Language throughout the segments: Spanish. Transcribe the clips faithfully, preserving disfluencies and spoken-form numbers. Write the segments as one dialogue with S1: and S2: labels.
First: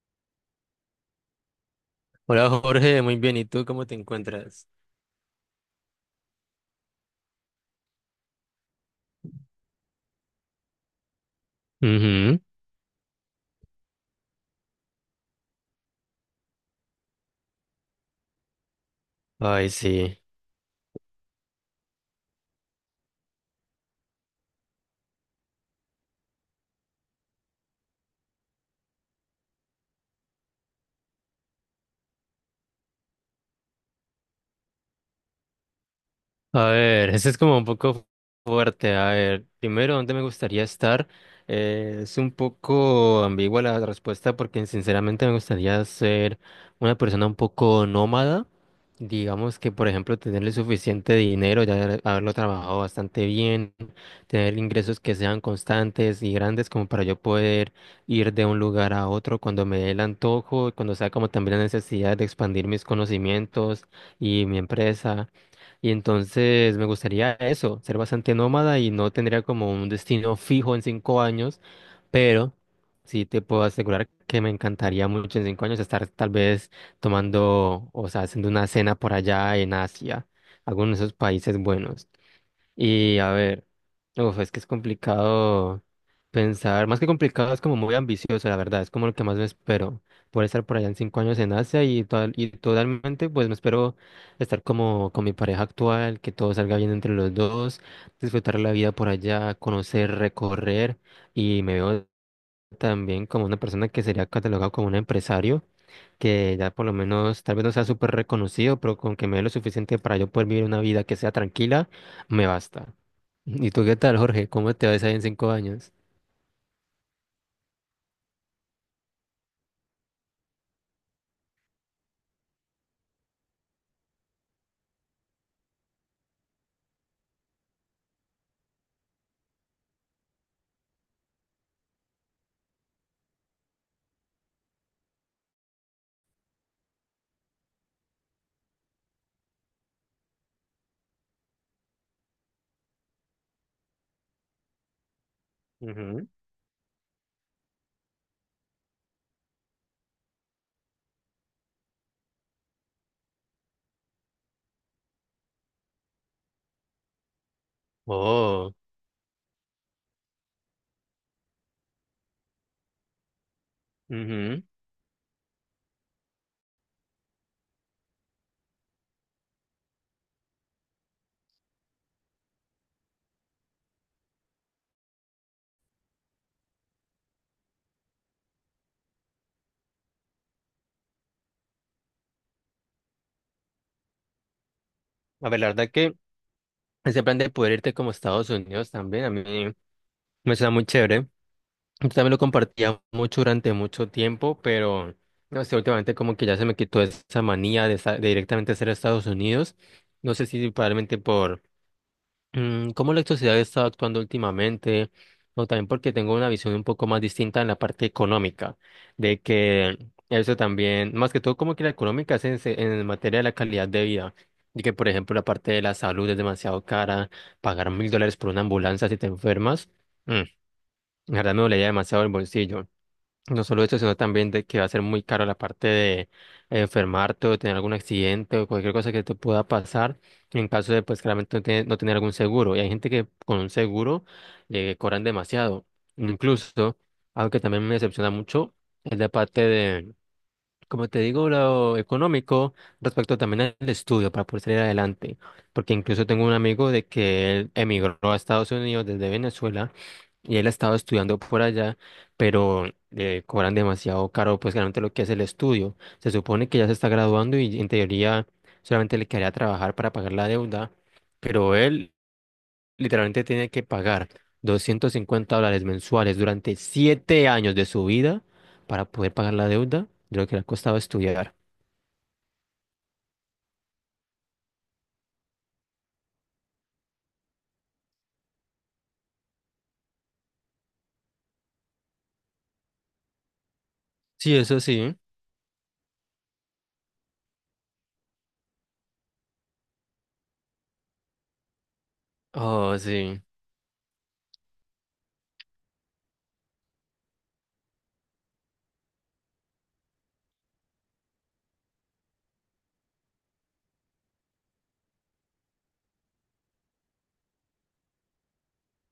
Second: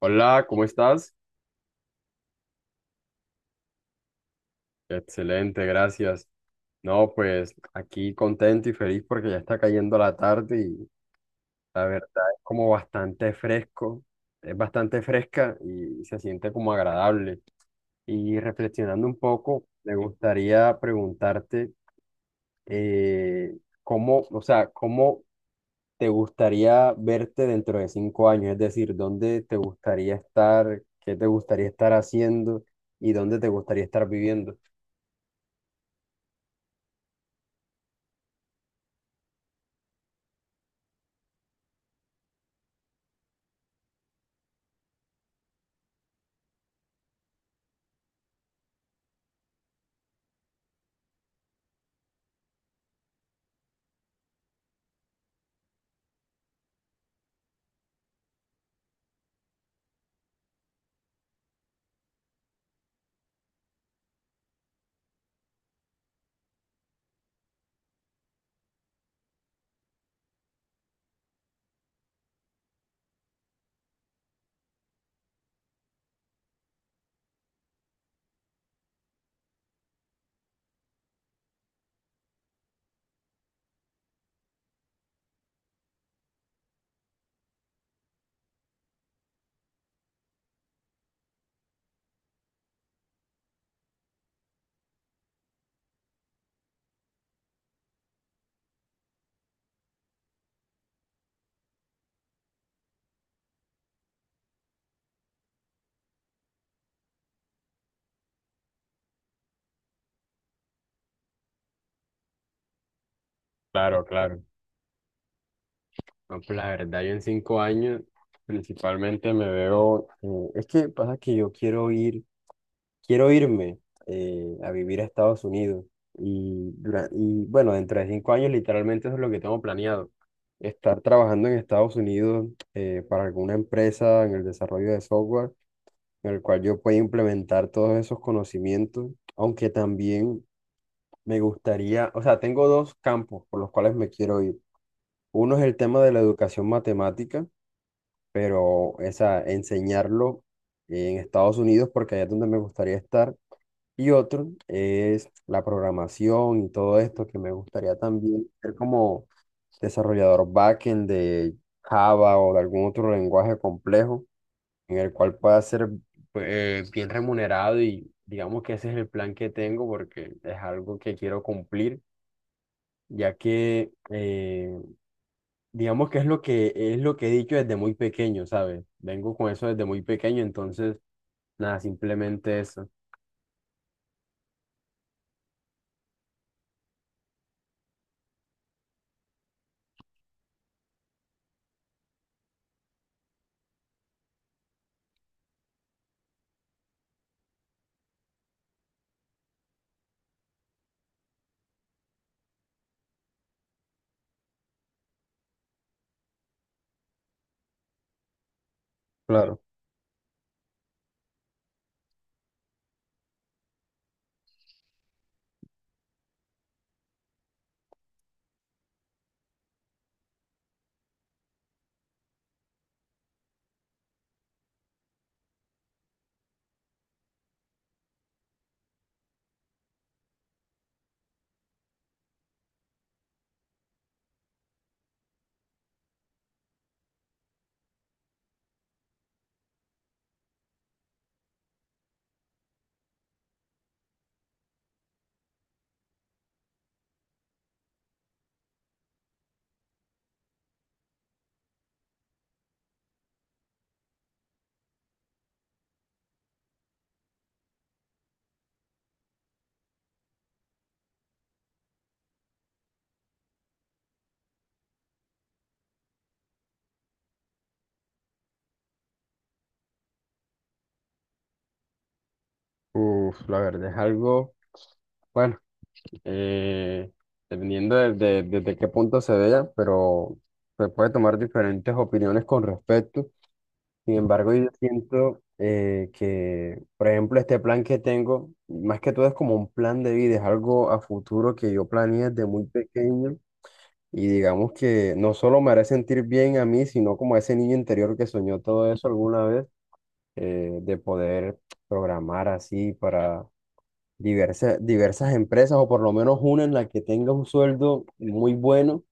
S1: Hola, ¿cómo estás?
S2: Hola Jorge, muy bien. ¿Y tú cómo te encuentras?
S1: Excelente, gracias. No, pues aquí contento y feliz porque ya está cayendo la tarde y la verdad
S2: Ujú.
S1: es como bastante fresco, es bastante fresca y se siente como agradable. Y reflexionando un poco,
S2: Ay,
S1: me
S2: sí.
S1: gustaría preguntarte eh, cómo, o sea, cómo te gustaría verte dentro de cinco años, es decir, dónde te gustaría estar, qué te gustaría estar haciendo y dónde te gustaría estar viviendo.
S2: A ver, ese es como un poco fuerte. A ver, primero, ¿dónde me gustaría estar? Eh, es un poco ambigua la respuesta porque sinceramente me gustaría ser una persona un poco nómada. Digamos que, por ejemplo, tenerle suficiente dinero, ya haber- haberlo trabajado bastante bien, tener ingresos que sean constantes y grandes como para yo poder ir de un lugar a otro cuando me dé el antojo, cuando sea como también la necesidad de expandir mis conocimientos y mi empresa. Y entonces me gustaría eso, ser bastante nómada y no tendría como un destino fijo en cinco años, pero sí te puedo asegurar que me encantaría mucho en cinco años estar tal vez tomando, o sea, haciendo una cena por allá en Asia, algunos de esos países buenos. Y a ver, uf, es que es complicado pensar, más que complicado, es como muy ambicioso, la verdad, es como lo que más me espero, poder estar por allá en cinco años en Asia y, total- y totalmente, pues me espero estar como con mi pareja actual, que todo salga bien entre los dos, disfrutar la vida por allá, conocer, recorrer, y me veo también como una persona que sería catalogado como un empresario que ya por lo menos, tal vez no sea súper reconocido, pero con que me dé lo suficiente para yo poder vivir una vida que sea tranquila, me basta. ¿Y tú qué
S1: Claro,
S2: tal,
S1: claro.
S2: Jorge? ¿Cómo te ves ahí en cinco años?
S1: No, pues la verdad, yo en cinco años principalmente me veo. Eh, es que pasa que yo quiero ir, quiero irme eh, a vivir a Estados Unidos, y, dura- y bueno, dentro de cinco años literalmente eso es lo que tengo planeado, estar trabajando en Estados Unidos, eh, para alguna empresa en el desarrollo de software en el cual yo pueda implementar todos esos conocimientos, aunque también me gustaría, o sea, tengo dos campos por los cuales me quiero ir. Uno es el tema de la
S2: Ujú.
S1: educación matemática, pero esa enseñarlo en Estados Unidos porque allá es donde me gustaría estar. Y otro es la programación y todo esto, que me gustaría también ser
S2: Oh,
S1: como desarrollador backend de Java o de algún otro lenguaje complejo
S2: ujú.
S1: en el cual pueda ser eh, bien remunerado. Y digamos que ese es el plan que tengo, porque es algo que quiero cumplir, ya que eh, digamos que es lo que es lo que he dicho desde muy pequeño, ¿sabes? Vengo con eso desde muy pequeño, entonces, nada, simplemente eso.
S2: A ver, la verdad que ese plan de poder irte como a Estados Unidos también, a mí me suena muy chévere. Yo también lo compartía mucho durante mucho tiempo, pero no sé, últimamente como que ya se me quitó esa manía de, sa- de directamente ser a Estados Unidos. No sé si probablemente por mm, cómo la sociedad está actuando últimamente, o también porque tengo una visión un poco más distinta en la parte económica, de
S1: Claro,
S2: que eso también, más que todo como que la económica es en, se- en materia de la calidad de vida, y que por ejemplo la parte de la salud es demasiado cara, pagar mil dólares por una ambulancia si te enfermas, mm, la verdad me dolería demasiado el bolsillo. No solo eso, sino también de que va a ser muy caro la parte de enfermarte o tener algún accidente o cualquier cosa que te pueda pasar en caso de, pues, claramente no tener, no tener algún seguro. Y hay gente que con un seguro le cobran demasiado. Incluso, algo que también me decepciona mucho es la parte como te digo, lo económico respecto también al estudio para poder salir adelante, porque incluso tengo un amigo de que él emigró a Estados Unidos desde Venezuela y él ha estado estudiando por allá, pero eh, cobran demasiado caro, pues realmente lo que es el estudio. Se supone que ya se está graduando y en teoría solamente le quedaría trabajar para pagar la deuda, pero él literalmente tiene que pagar doscientos cincuenta dólares mensuales durante siete años de su vida para poder pagar la deuda de lo que le ha costado estudiar.
S1: uf, la verdad es algo, bueno, eh, dependiendo de, de- desde qué punto se vea, pero se puede tomar diferentes opiniones con respecto. Sin embargo,
S2: Sí,
S1: yo
S2: eso sí.
S1: siento, eh, que, por ejemplo, este plan que tengo, más que todo es como un plan de vida, es algo a futuro que yo planeé desde muy
S2: Oh,
S1: pequeño.
S2: sí.
S1: Y digamos que no solo me hará sentir bien a mí, sino como a ese niño interior que soñó todo eso alguna vez, eh, de poder programar así para diversas, diversas empresas, o por lo menos una en la que tenga un sueldo muy bueno.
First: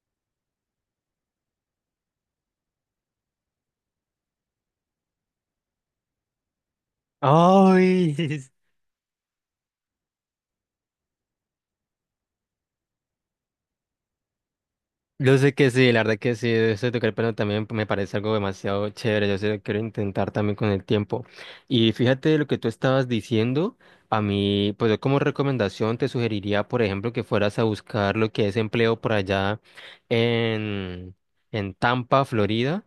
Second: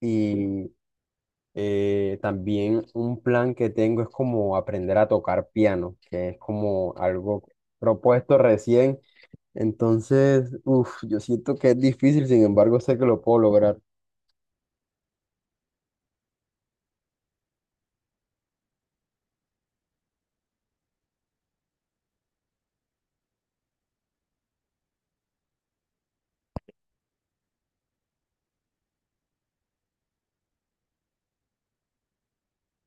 S1: Y eh, también un plan que tengo es como aprender a tocar piano, que es como algo
S2: Ay,
S1: propuesto recién. Entonces, uff, yo siento que es difícil, sin embargo, sé que lo puedo lograr.
S2: Yo sé que sí, la verdad que sí, eso de tocar el piano también me parece algo demasiado chévere, yo sé que quiero intentar también con el tiempo. Y fíjate lo que tú estabas diciendo, a mí, pues yo como recomendación te sugeriría, por ejemplo, que fueras a buscar lo que es empleo por allá en, en Tampa, Florida,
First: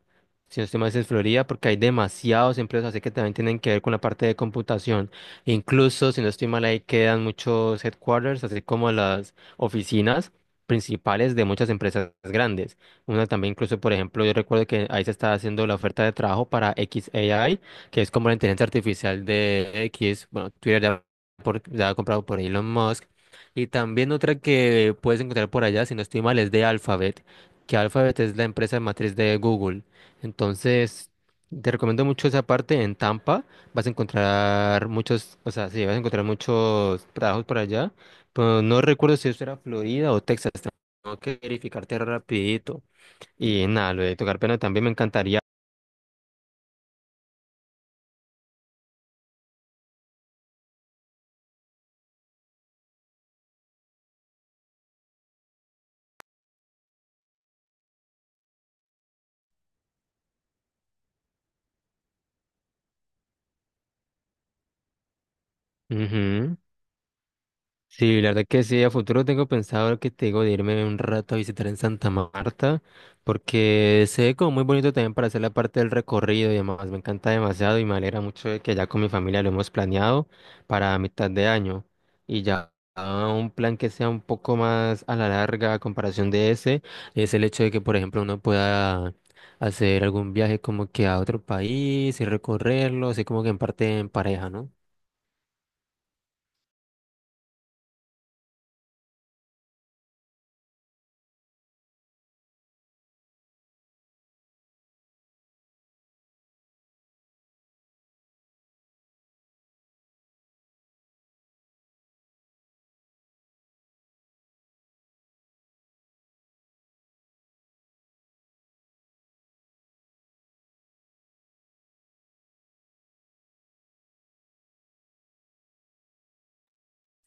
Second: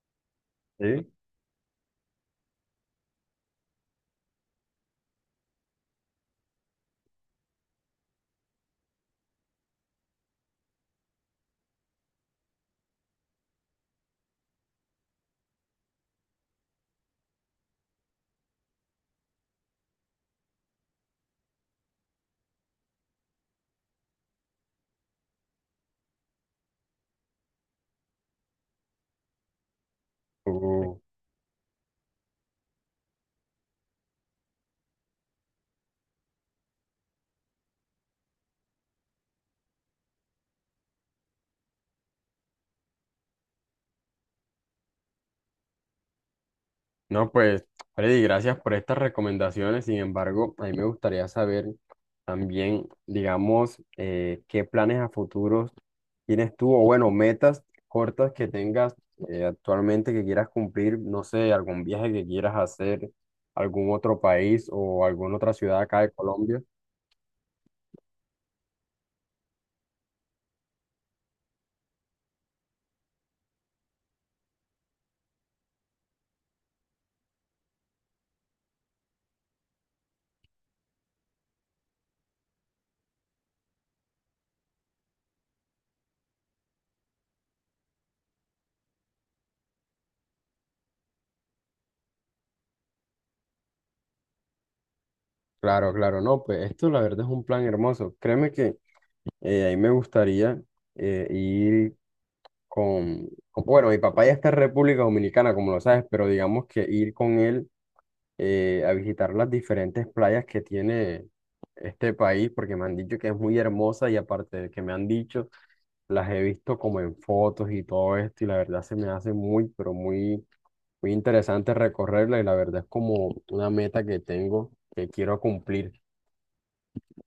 S2: si no estoy mal es en
S1: Sí.
S2: Florida, porque hay demasiados empleos, así que también tienen que ver con la parte de computación. Incluso, si no estoy mal, ahí quedan muchos headquarters, así como las oficinas principales de muchas empresas grandes. Una también incluso, por ejemplo, yo recuerdo que ahí se está haciendo la oferta de trabajo para X A I, que es como la inteligencia artificial de X, bueno, Twitter ya, por- ya ha comprado por Elon Musk. Y también otra que puedes encontrar por allá, si no estoy mal, es de Alphabet, que Alphabet es la empresa matriz de Google. Entonces, te recomiendo mucho esa parte en Tampa. Vas a encontrar muchos, o sea, sí, vas a encontrar muchos trabajos por allá. Pero no recuerdo si eso era Florida o Texas. Tengo que verificarte rapidito. Y nada, lo de tocar piano también me encantaría.
S1: No, pues, Freddy, gracias por estas recomendaciones. Sin embargo, a mí me gustaría saber también, digamos, eh, qué planes a futuros tienes tú, o bueno, metas cortas que tengas, eh, actualmente, que quieras cumplir, no sé, algún viaje que quieras hacer, algún otro país o alguna otra ciudad acá de
S2: Ujú.
S1: Colombia.
S2: Sí, la verdad que sí, a futuro tengo pensado lo que te digo de irme un rato a visitar en Santa Marta, porque se ve como muy bonito también para hacer la parte del recorrido y demás. Me encanta demasiado y me alegra mucho de que ya con mi familia lo hemos planeado para mitad de año. Y ya ah, un plan que sea un poco más a la larga a comparación de ese, es el hecho de que, por ejemplo, uno pueda hacer algún viaje como que a otro país y recorrerlo, así como que en parte en pareja, ¿no?
S1: Claro, claro, no, pues esto la verdad es un plan hermoso. Créeme que eh, a mí me gustaría eh, ir. Con, con- bueno, mi papá ya está en República Dominicana, como lo sabes, pero digamos que ir con él eh, a visitar las diferentes playas que tiene este país, porque me han dicho que es muy hermosa y aparte de que me han dicho, las he visto como en fotos y todo esto, y la verdad se me hace muy, pero muy, muy interesante recorrerla, y la verdad es como una meta que tengo que quiero cumplir.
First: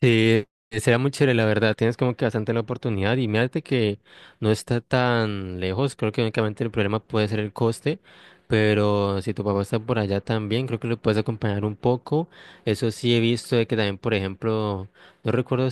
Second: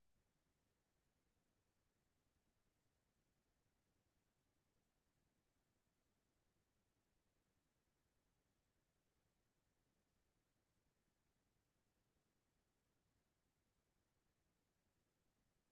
S2: Sí, sería muy chévere, la verdad. Tienes como que bastante la oportunidad y mírate que no está tan lejos. Creo que únicamente el problema puede ser el coste, pero si tu papá está por allá también, creo que lo puedes acompañar un poco. Eso sí he visto de que también, por ejemplo, no recuerdo.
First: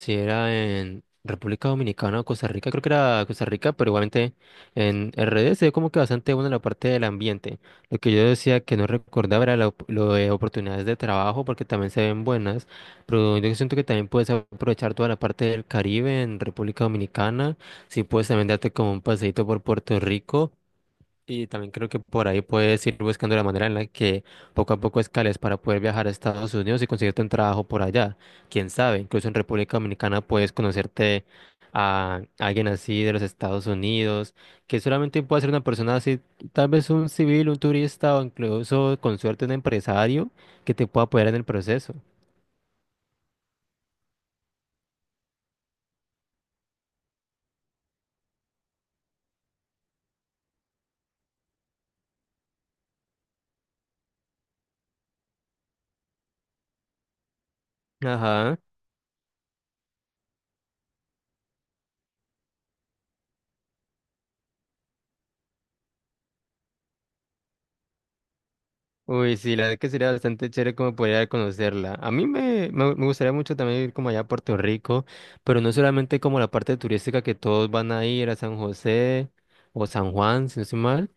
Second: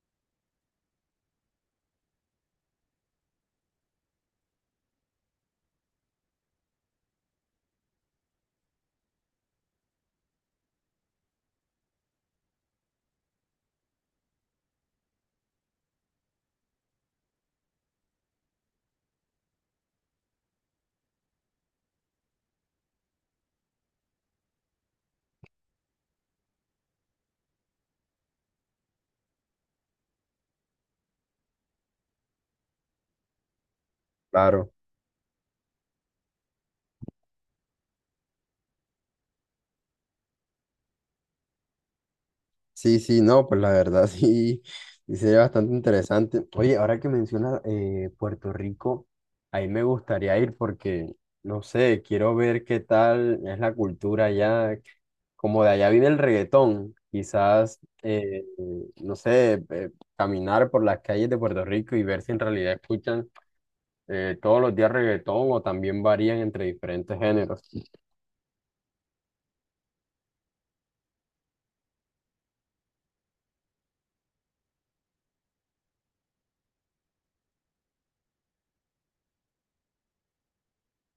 S2: Sí, era en República Dominicana o Costa Rica, creo que era Costa Rica, pero igualmente en R D se ve como que bastante buena la parte del ambiente. Lo que yo decía que no recordaba era la op- lo de oportunidades de trabajo, porque también se ven buenas, pero yo siento que también puedes aprovechar toda la parte del Caribe en República Dominicana, si puedes también darte como un paseíto por Puerto Rico y también creo que por ahí puedes ir buscando la manera en la que poco a poco escales para poder viajar a Estados Unidos y conseguirte un trabajo por allá. Quién sabe, incluso en República Dominicana puedes conocerte a alguien así de los Estados Unidos,
S1: Claro.
S2: que solamente puede ser una persona así, tal vez un civil, un turista o incluso con suerte un empresario que te pueda apoyar en el proceso.
S1: Sí, sí, no, pues la verdad sí, sí sería bastante interesante. Oye, ahora que mencionas eh, Puerto Rico, ahí me gustaría ir porque, no sé, quiero ver qué tal es la cultura allá, como de allá viene el reggaetón, quizás, eh,
S2: Ajá.
S1: no sé, eh, caminar por las calles de Puerto Rico y ver si en realidad escuchan, eh, todos los días reggaetón, o también varían entre diferentes géneros.
S2: Uy, sí, la verdad que sería bastante chévere como poder conocerla. A mí me, me, me gustaría mucho también ir como allá a Puerto Rico, pero no solamente como la parte turística que todos van a ir a San José o San Juan, si no estoy mal,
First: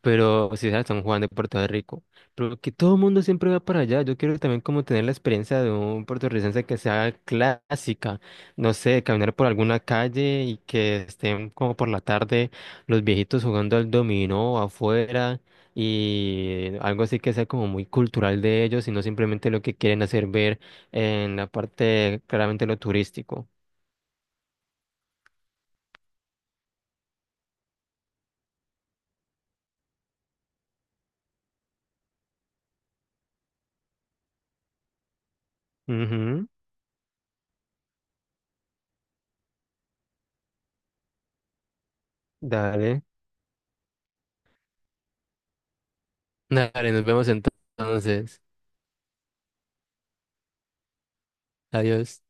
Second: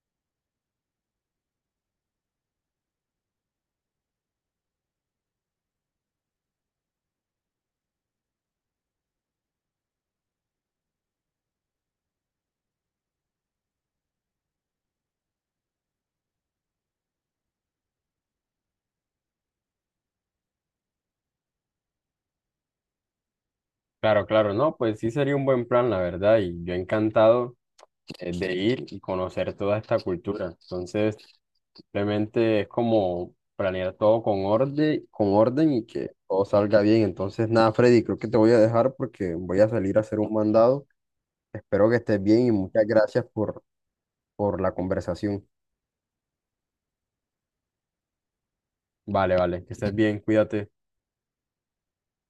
S2: pero o si sea San Juan de Puerto Rico. Pero que todo el mundo siempre va para allá. Yo quiero también como tener la experiencia de un puertorricense que sea clásica, no sé, caminar por alguna calle y que estén como por la tarde los viejitos jugando al dominó afuera y algo así que sea como muy cultural de ellos y no simplemente lo que quieren hacer ver en la parte claramente lo turístico.
S1: Claro, claro, no, pues sí sería un buen plan, la verdad, y yo encantado eh, de ir y conocer toda esta cultura. Entonces, simplemente es como planear todo con orden, con orden, y que todo
S2: Ujú,
S1: salga bien. Entonces, nada, Freddy, creo que te voy a dejar porque voy a salir a hacer un mandado. Espero que estés bien y muchas
S2: dale,
S1: gracias por, por la conversación.
S2: dale, nos vemos entonces.
S1: Vale, vale, que estés bien, cuídate.
S2: Adiós.